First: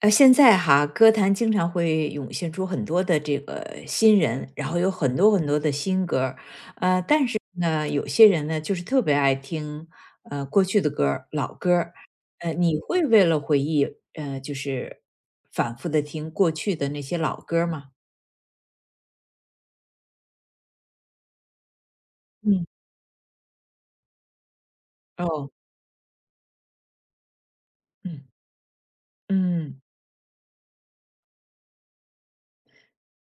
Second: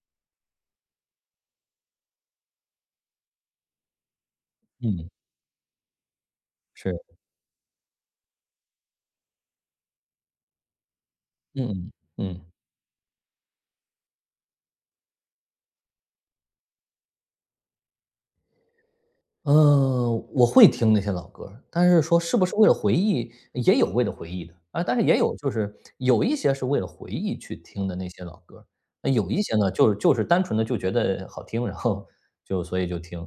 现在哈，歌坛经常会涌现出很多的这个新人，然后有嗯，很多很多的新歌儿，是，但是呢，有些人呢，就是特别爱听，过去的歌儿、老嗯歌嗯儿，嗯，你会为了回忆，就是反复的听过去的那些老歌儿吗？我会听那些老歌儿，但是说是不是嗯。为了回忆，也有为了回忆的，啊，但是也有就哦，是有一些是为了回忆去听的那些嗯，老歌儿。那有一些呢，嗯，就是单纯的就觉得好听，然后就所以就听，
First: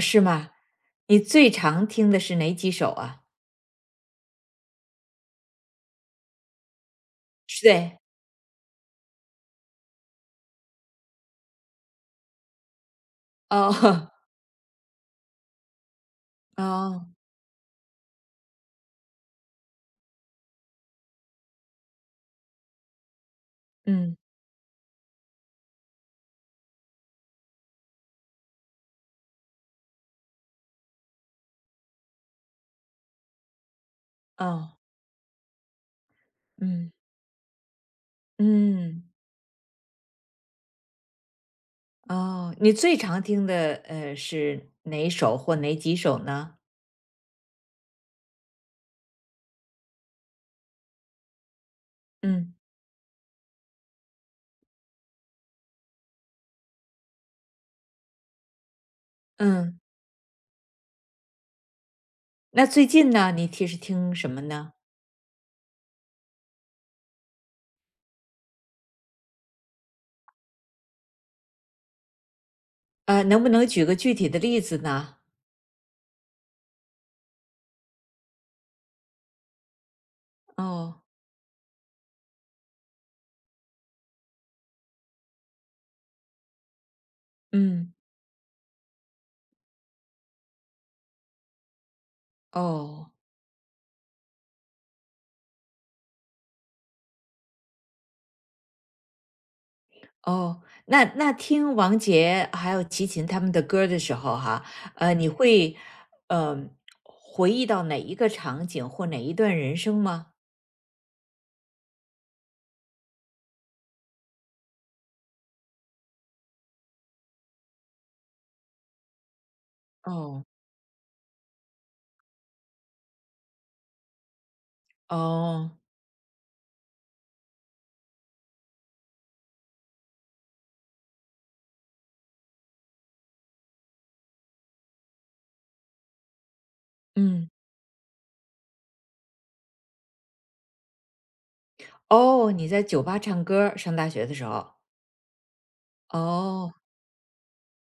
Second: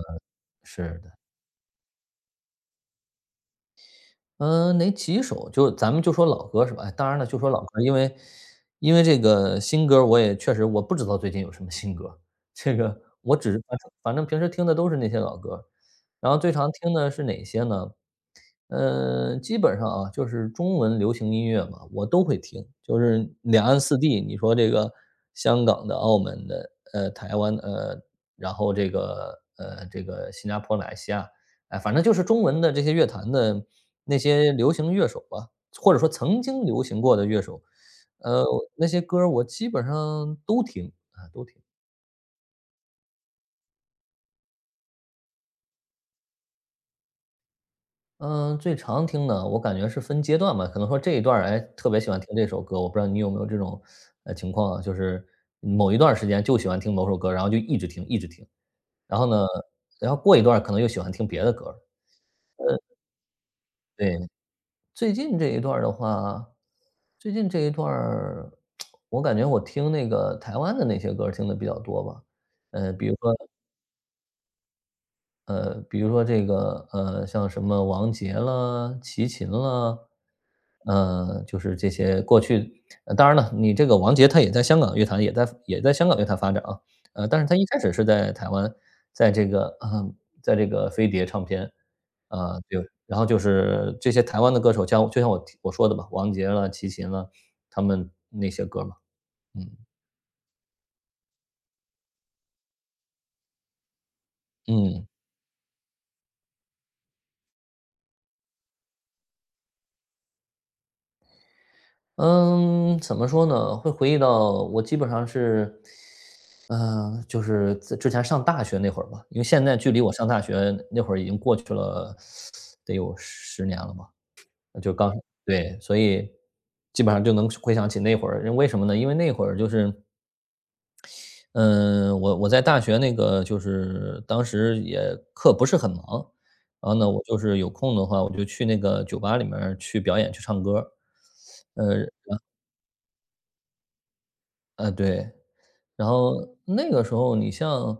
是吗？是的。你最常听的是哪几首啊？嗯，哪几首？就咱们就说老歌是吧？哎，当然了，就说老是歌，因对，为这个新歌我也确实我不知道最近有什么新歌，这个我只是哦 反 正平时听的都是那些老歌，然后最常听哦，的是哪些呢？基本上啊，就是中文流行音乐嘛，我都会听。就是两岸四嗯，地，你说这个香港的、澳门的、台湾的，然后这个新加坡、马来西亚，哎，反正就是中文的这些乐坛的那些流哦，行乐手吧，或者说曾经流嗯，行过的乐手。呃，那些嗯。歌儿我基本上都听啊，都听。哦，你最常听的，是哪首或哪几首呢？嗯，最常听的我感觉是分阶段吧，可能说这一段儿，哎，特别喜欢听这嗯。首歌，我不知道你有没有这种情况啊，就是某一段儿时间就喜欢听某首歌，然后就一直听一直听，然后呢，嗯，然后过一段儿可能又喜欢听别的歌儿。那呃，最近呢，你听是听对，什么呢？最近这一段儿的话，最近这一段儿，我感觉我听那个台湾的那些歌儿听的比较多吧。比如说，能不能举个具体的例子呢？比如说这个，像什么王杰啦、齐秦啦。哦，就是这些过去，当然了，你这个王杰他也在香港乐坛，也在香港乐坛发展啊。但是他一开始嗯。是在台湾，在这个呃，在这个飞碟唱片。啊，就哦，然后就是这些台湾的歌手，像我说的吧，王杰啦、齐秦啦，他们那些歌嘛。嗯，哦，那听王杰还有齐秦他们的歌儿的时候哈，嗯。你会，呃，回忆到哪一个场景或哪一段人生吗？嗯，怎么说呢？会回忆到我基本上是就是在之前上大学那会儿吧，因为现在距离我上大哦，学那会儿已经过去了，得有十年了吧。就刚，哦，对，所以基本上就能回想起那会儿，为什么呢？因为那会儿就是，嗯，我在大学那个就是当时也课不是很忙，然后呢，我就嗯，是有空的话，我就去那个酒吧里面儿去表演去唱歌。呃，哦，你在酒吧唱歌儿上大学的时候，对。然后哦，那个时候，你像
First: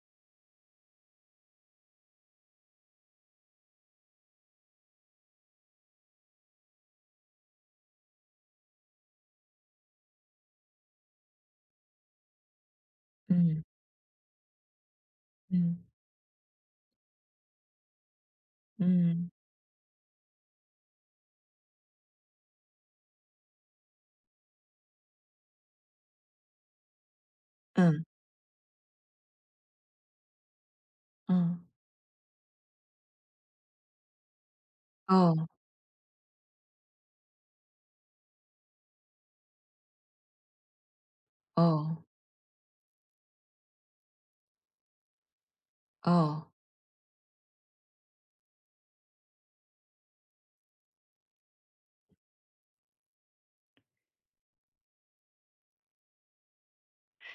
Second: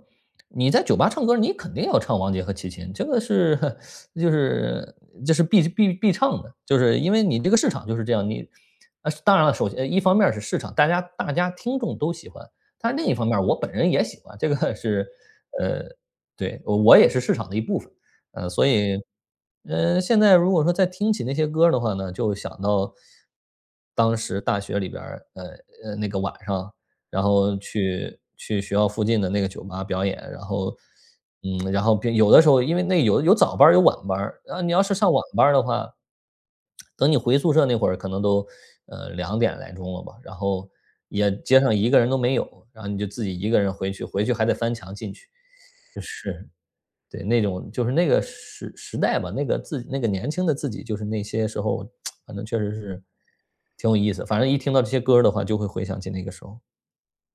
你在酒吧唱歌，你肯定要唱王杰和齐秦，这个是 就是这是必唱的，就是因为你这个市场就是这样。啊，当然了，首先，一方面是市场，大家听众都喜欢，但是另一方面我嗯。本人也喜欢。嗯，呃，对，我也是市场的一部分。所以，嗯，现在如果说再听起那些歌儿的话呢，就想到当时大学里边儿。那个晚上然后嗯，去学校附近的那个酒吧表演，然后嗯，嗯，然后并有的时候因为那有早班儿有晚班儿，然后你要是上晚班哦，儿的话，等你回宿舍那会儿可能都，两点来钟了吧。然后也街上一个哦，人都没有，然后你就自己一个人回去，回去还得翻墙进去，就是哦，对，那种就是那个时代吧，那个自己那个年轻的自己，就是那些时候。反正确实是挺有意思，反正一听到这些歌儿的话就会回想起那个时候。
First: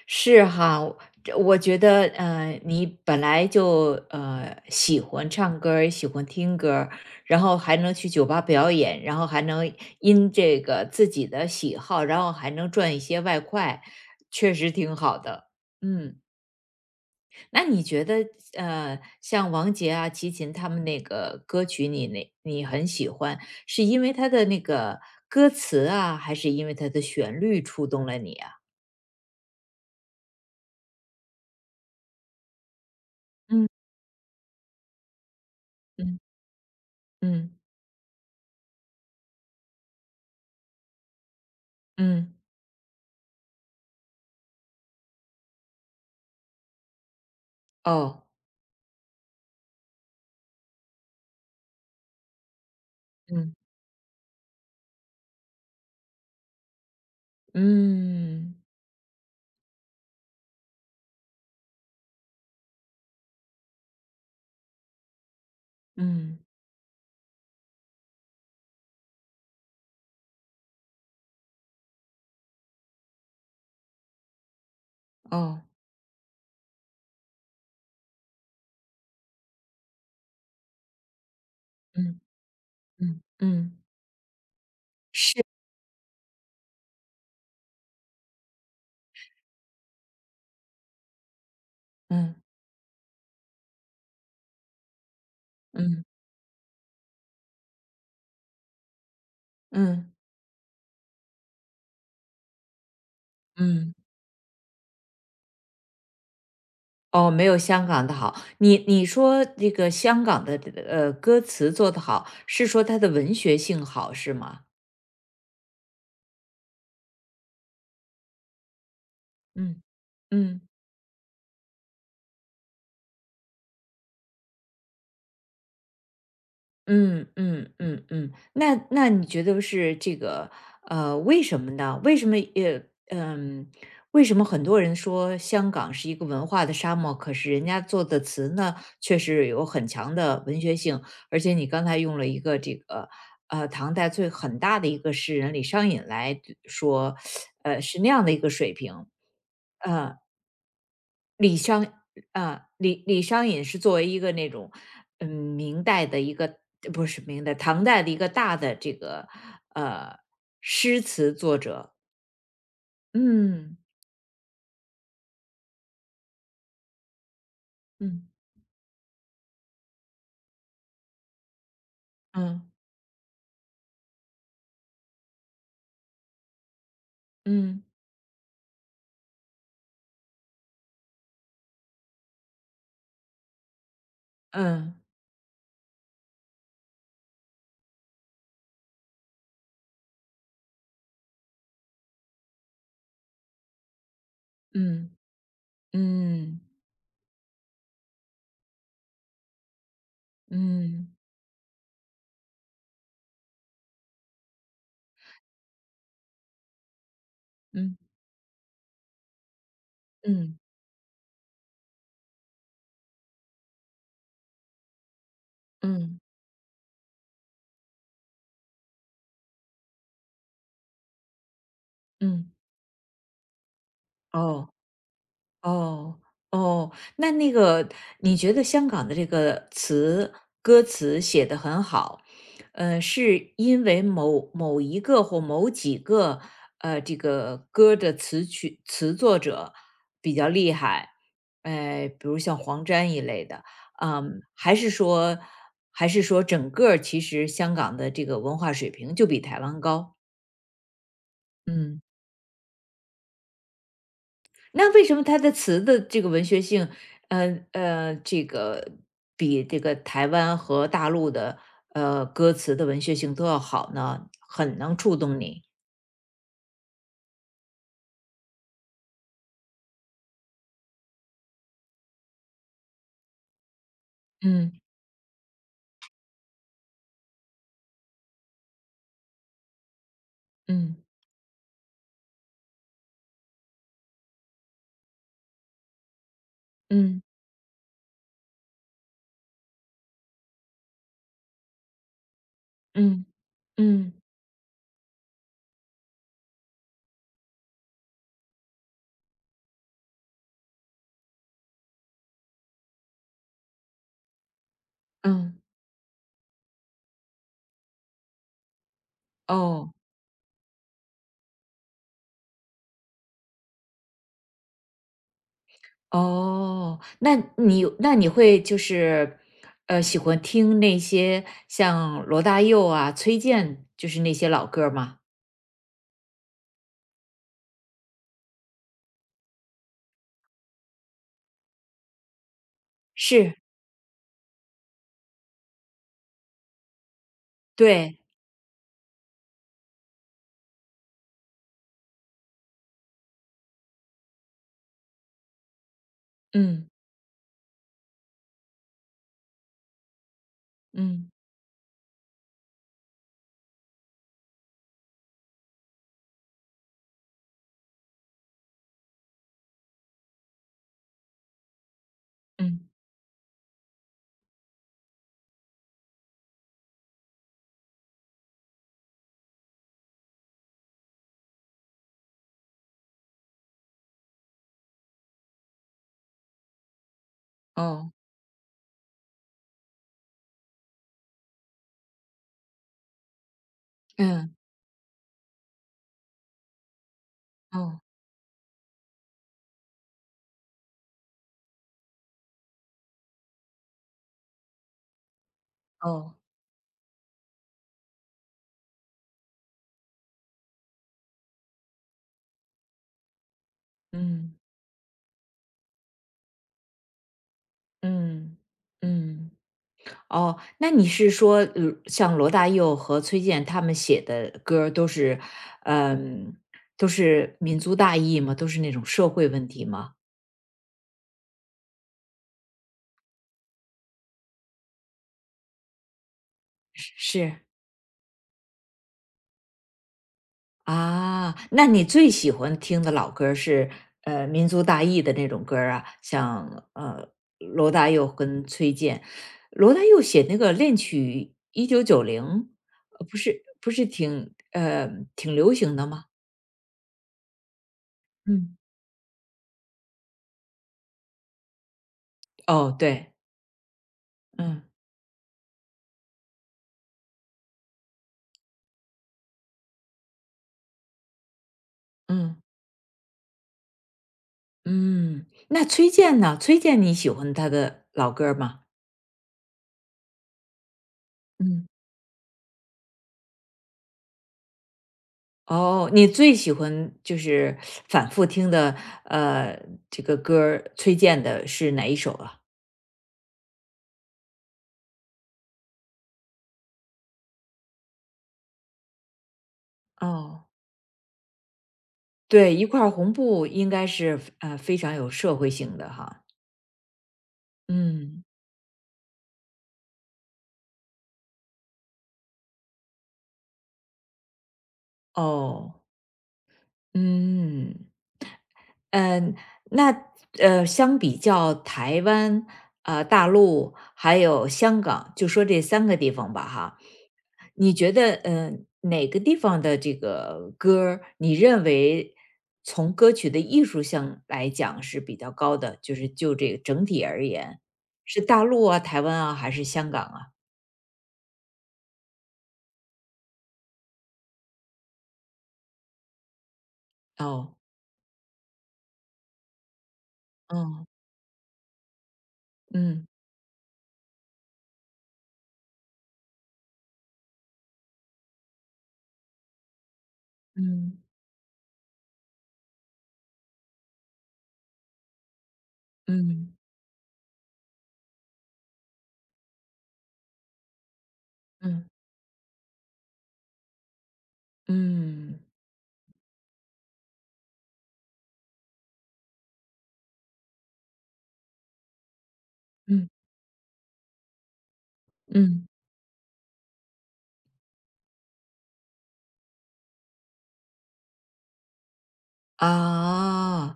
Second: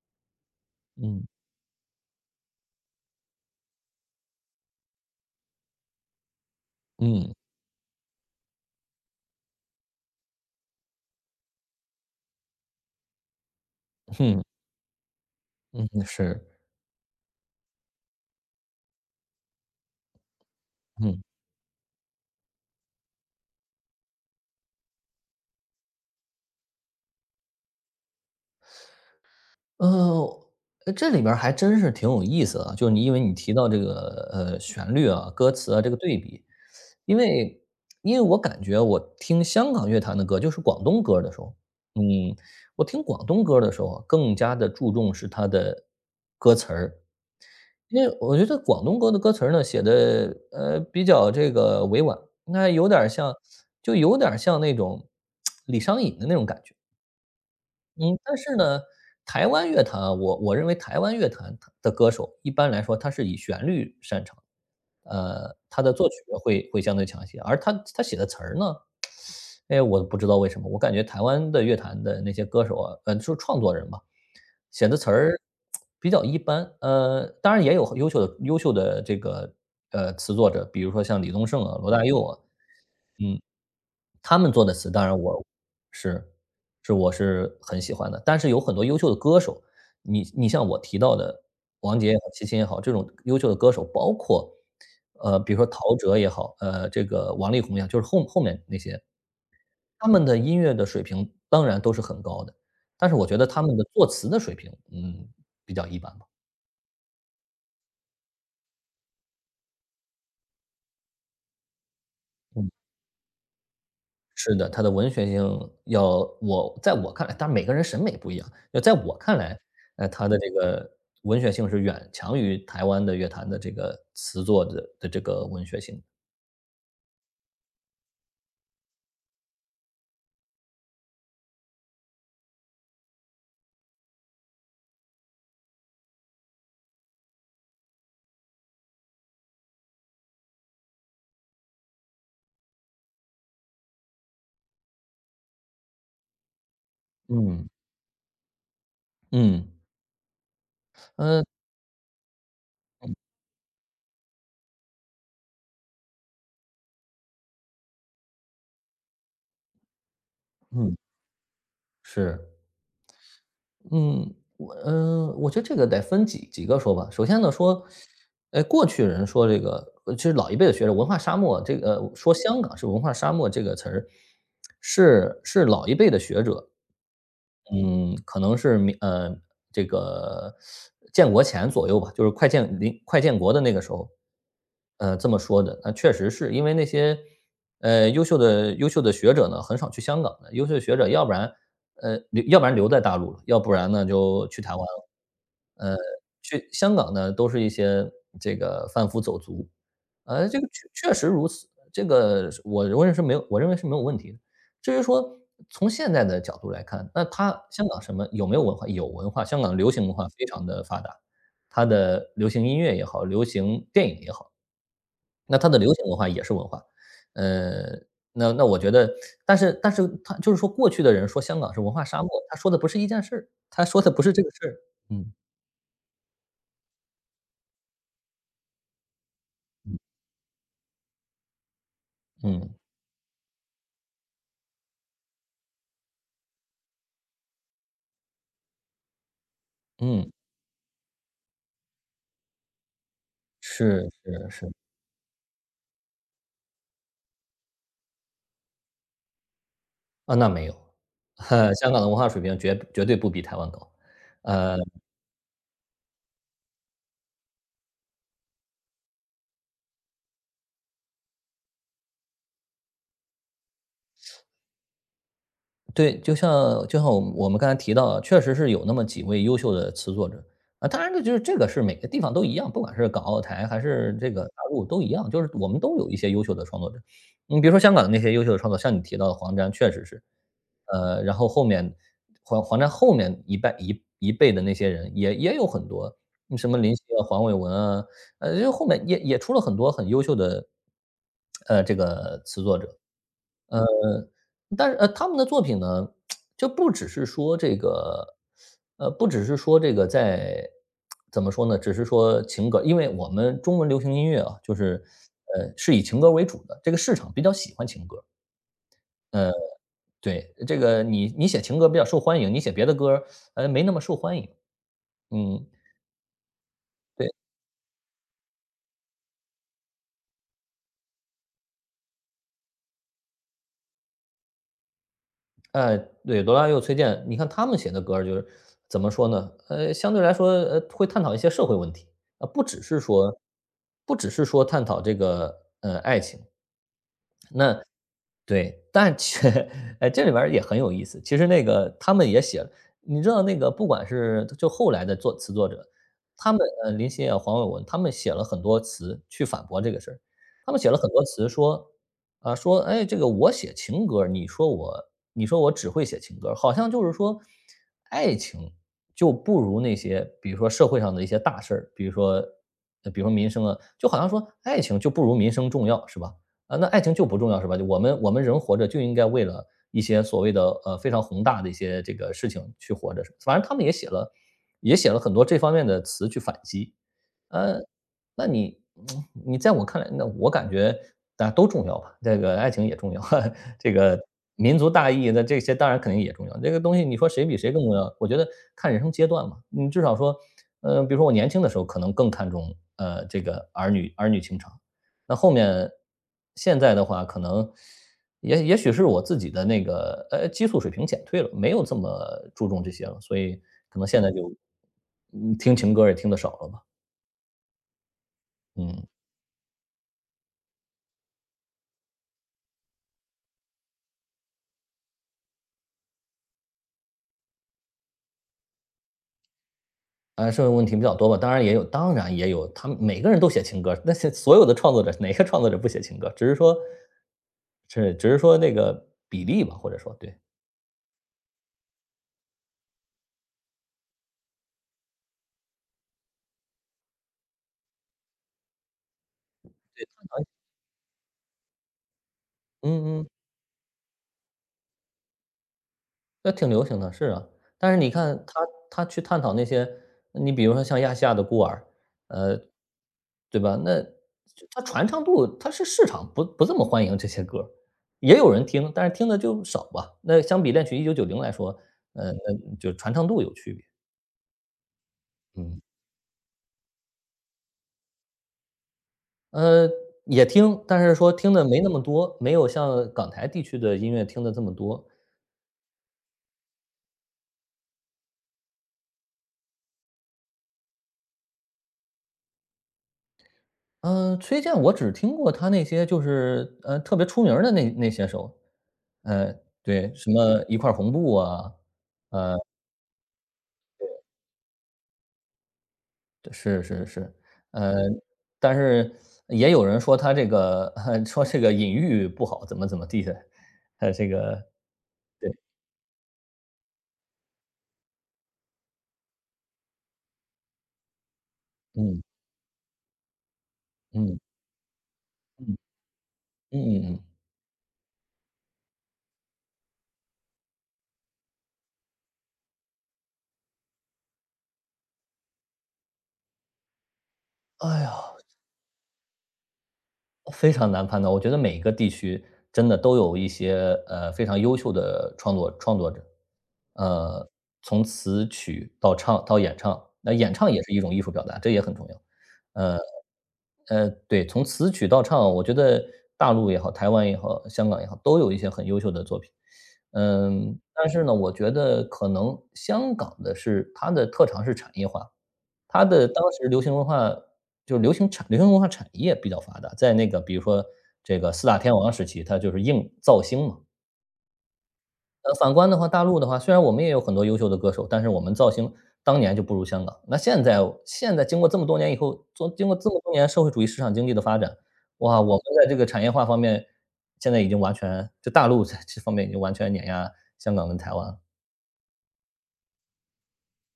是哈，我嗯。这我觉得，你本来就喜欢唱歌儿，喜欢听歌儿嗯然后还能去酒吧表演，然后还能因这个自己的喜好，然后还能赚一些外快，哼，确实挺好的。嗯，嗯。是，那你觉得，像王杰啊、齐秦他们那嗯。个歌曲那你很喜欢，是因为他的那个歌词啊，还是因为他的旋律触动了你啊？呃，这里边儿还真是挺有意思啊，就是因为你提到嗯这个，旋律啊、歌词啊，这个对嗯比。因嗯为因为我感觉我听香港乐坛的歌，就是广东歌的时候。嗯，嗯，我听广东歌的时候啊，更加的注重是它的歌词儿，因为哦，我觉得广东歌的歌词儿呢写的，比较这个委婉。那有点儿像，嗯就有点儿像那种李商隐的那种感觉。嗯，但是嗯呢，台湾乐坛啊，我认为台湾乐坛它的歌手一般来说，他是以旋律擅长。他的作曲嗯，会相对强一些，而他写的词儿呢，哎，我不知道为什么，我感觉台湾的乐坛的那些歌手啊，就是创作人吧，写的词儿哦，比较一般。当然也有优秀的这个，词作者，比如说像李宗盛啊、罗大嗯佑啊。嗯，嗯，嗯他们做的词，当然是，是是我是很喜欢的。但是有很多优秀的歌手，你像我提到的王杰也好、嗯齐秦也好，这种优秀的歌手，包括，比如说陶嗯喆也好，这个王力宏也好，就是后面那些，他嗯，们的音乐的水平当然都是很高的，但是我觉得他们的嗯作词的水平，比较一般吧。哦，没有香港的好。你说这个香港的歌词做得好，是说它的文学性好是是吗？的，它的文学性要我在我看来，当然每个人审美不一样，要在我看来，嗯。它的这嗯个文学性是远强于台湾的乐坛的这个词作的这个文学性。嗯嗯嗯嗯，那你觉得是这个为什么呢？为什么很多人说香港是一个文化的沙漠，可是人家做的词呢，却是有很强的文学性，而且你刚才用了一个这个唐代很大的一个诗人李商隐来说，嗯，是那样的一个水平，嗯，呃呃，李商李商隐是作为一个那种，嗯，明代的一个不是明代，唐代的一个大的这个，呃，嗯，诗词作者。是，嗯，嗯。我觉得这个得分几个说吧。首先呢，说，嗯，哎，过去人说这个，其实老一辈的学者"文化沙漠"这个，说香嗯，港是文化沙漠这个词儿，是是老一辈的学者。嗯，嗯，可能是这个建国前左右吧，就是快快建国的那个时候。嗯，这么说的。那确实是因为那些，优秀的学者呢，很少去香港的，优秀的学者，要不然，要不然留在大陆了，要不然呢就去台湾了。嗯，呃，嗯，去香港呢，都是一些这个贩夫走卒。这个嗯，确实如此，这个是我认为是没有问题的。至于说从现在的角度来看，那它香嗯，港什么有没有文化？有文化，香港流行文化非嗯，常的发达，它的流行音乐也好，流行电影也好，那它的流行文嗯，化也是文化。呃，那我觉得但是他就是说过去的人说香港是文化沙漠，嗯，他说的不是一件事儿，他说的不是这个事哦。儿。嗯，哦，哦，那个你觉得香港的这个歌词写得很好，嗯，是因为某某一个或某几个这个歌的词作者嗯，比较厉害，比如像黄沾一类的，是嗯，是是，还是说整个儿其实香港的这个文化水平就比台湾高？啊，那没有。香港嗯。的文化水平绝对不比台湾高。呃那为什么他的词的这个文学性，这个比这个台湾和大陆的歌词的文学性都要好呢？很能触动你。对，就像我们刚才提到的，确实是有那么几位优秀的词作者啊。当然，这个是每个地方都一样，不管是港澳台还是这个大嗯陆都一样，就是我们都有一些优秀的创作者。你比如说香港的那些优秀的创作，像你提到的黄沾，确实是。嗯然后后面黄，黄沾后面一辈一一辈的那些人也有很多，什么林夕嗯啊、黄伟文啊。就后面也出了很多很优秀的，这个词作者。嗯嗯但是，他们的作品呢，就不只是说这个，不只是说这个在，怎么说呢？只是说情歌，因为我们中文流行音乐啊，就是，嗯，是以情歌为主的，这个市场比较喜欢情歌。呃，哦对，这个你写情歌比较受欢迎，你写别的歌，没那么受欢迎。嗯，哦，对。那你会就是喜欢听那些像罗大佑啊、崔健，就是那些老歌儿吗？哎，对，罗大佑、崔健，你看他们写的歌儿就是怎么说呢？相对来说，会探讨一些社会问题，啊，不只是说是，探讨这个，爱情，对，对，哎，这里边儿也很有意思。其实那个他们也写了，你知道那个不管是就后来的作词作者，他们嗯林夕啊、黄伟文，他们写了很多词去反驳这个事儿。他们写了很多嗯词说，啊、说哎这个我写情歌儿你说我只会写情歌儿好像就是说爱情就不如那些比如说社会上的一些大事儿，比如说嗯，民生啊，就好像说爱情就不如民生重要，是吧？啊，那爱情就不重要是吧？就我们我们人活着就应该为了一些所谓的非常宏大的一些这个事情去活着，反正他们也写了很多这方面的词去反击，呃，哦，那你嗯你在我看来，那我感觉大家都重要吧，这个爱情也重要，这个嗯民族大义那这些当然肯定也重要。这个东西你说谁比谁更重哦。要？我觉得看人生阶段嘛，你至少说，比如说我年轻的时候可能更看重这个儿女情长，那后面哦，现在的话，可能也许是我自己的那个激素水平减退了，没有这么注重这些了，所以可能现在就嗯听情歌也听得少了吧。嗯嗯，嗯，哦，那你是说，像罗大佑和崔健他们写的歌儿都是，嗯，都是民族大义吗？都是那种社会问题吗？啊，社会问题比较多吧，当然也有，当然也有，他们每个人都写情歌，那些所有的创作者，哪个创作者不写情歌？只是说，是，那个比例吧，或者说对，啊，那你最喜欢听的老歌儿是民族大义的那种歌儿啊，像罗大佑跟崔健，罗大佑写那个恋曲1990，嗯嗯。不是不是挺流行的吗？那挺流行的，是啊。但是你看嗯。他去探讨那些你比如说像《亚细亚的孤儿》，呃，哦，对，对吧？那他嗯传唱度它是市场不这么欢迎这些歌儿也有人听，但是听的就少吧。那相比《恋曲1990来说，嗯那就传唱度有区别。嗯，嗯。那崔健呢？崔健你喜欢他的老歌儿吗？呃，也听，但是说听的没那嗯。么多，没有像港台地区的音乐听的这么多。哦，你最喜欢就是反复听的，呃，这个歌儿崔健的是哪一首啊？嗯，崔健我只听过他那些就是，特别出名儿的那些首。呃，对，什么哦，一块儿红布啊，呃，对，一块儿红布应该是，非常有社会性的哈。是是是，呃，嗯，但是也有人说他这个 说这个隐喻不好，怎么怎么地的，这个对。哦，嗯。嗯，那相比较台嗯湾、啊大陆还嗯有香港，就说嗯这三个地方吧嗯哈，嗯嗯，你觉得，哪个地方的这个歌儿你认为从歌曲的艺术性来讲是比较高的，就这个整体而言，哎呀，是大陆啊、台湾啊还是香港啊？非常难判断。我觉得每个地区真的都有一些非常优秀的创作者，呃，哦，从词曲到唱到演唱，那演唱也是一哦，种艺术表达，这也很重要。呃。嗯，对，从词曲到唱，我觉得大陆也好，台湾也好，香港也好，都有一些很优秀的作品。嗯，但嗯，是呢，我觉得可能香港的是它的特长是产业化，它的当时嗯，流行文化就是流行文化产业比较发达，在那个比如说这个四大天嗯，王时期，它就是硬造星嘛。嗯，嗯，反观的话，大陆的话，虽然我们也有很多优秀的歌手，但是我们造型当年就不如香港。那现在经过这么多年以后，经过这么嗯，多年社会主义市场经济的发展，哇，我们在嗯。这个产业化方面，现在已经完全就大陆在这方面已经完全碾压香港跟台湾了。啊，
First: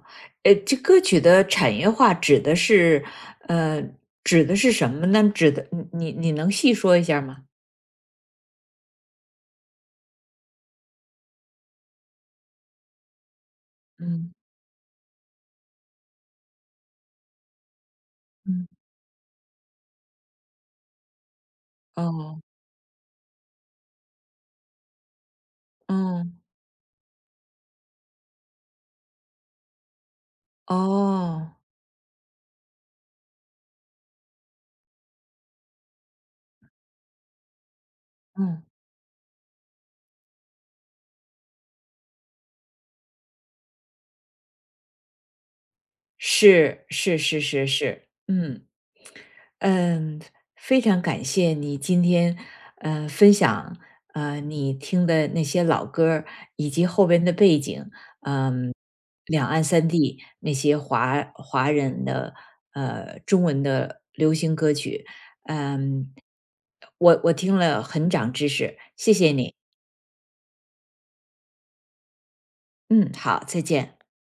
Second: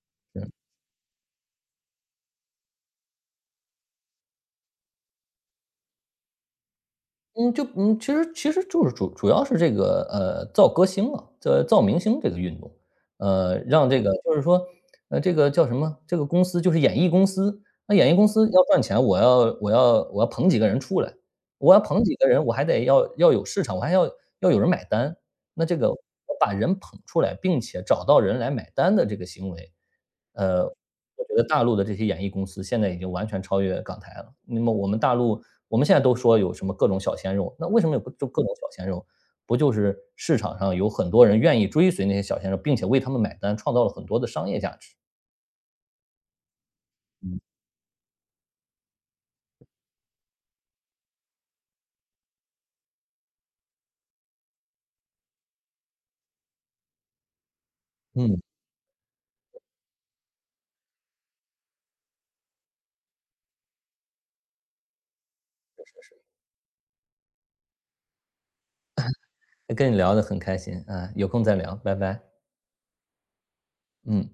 这歌曲的产业化指的是，呃，指的是什么呢？指的你你你能细说一下吗？嗯，其实就是主要是这个，造歌星啊，造明星这个运动。让这个嗯，就是说，这个叫什么，这个公司就是演艺公司，那演艺公司要嗯。赚钱，我要捧几个人出来，我要捧几个哦，人，我还得要有市场，我还要有人买单。那这个我哦把人捧出来，并且找到人来买单的这个行为，我觉得哦，大陆的这些演艺公司现在已经完全超越港台了。那么我们现在都说有什么各种小鲜肉，那为什么有各种嗯。小鲜肉？不就是市场上有很多人愿意追随那些小鲜肉，并且为他们买单，创造了很多的商业价值。是是嗯，是是是，嗯。嗯，非常感谢你今天分享你听的那些老歌儿以及后边的背景，嗯，嗯，两岸三地那些华人的中文的流行歌曲，嗯，我听了很长知识，谢谢你，跟你聊得很开心，啊，有空再聊，拜拜，嗯，好，再见。嗯。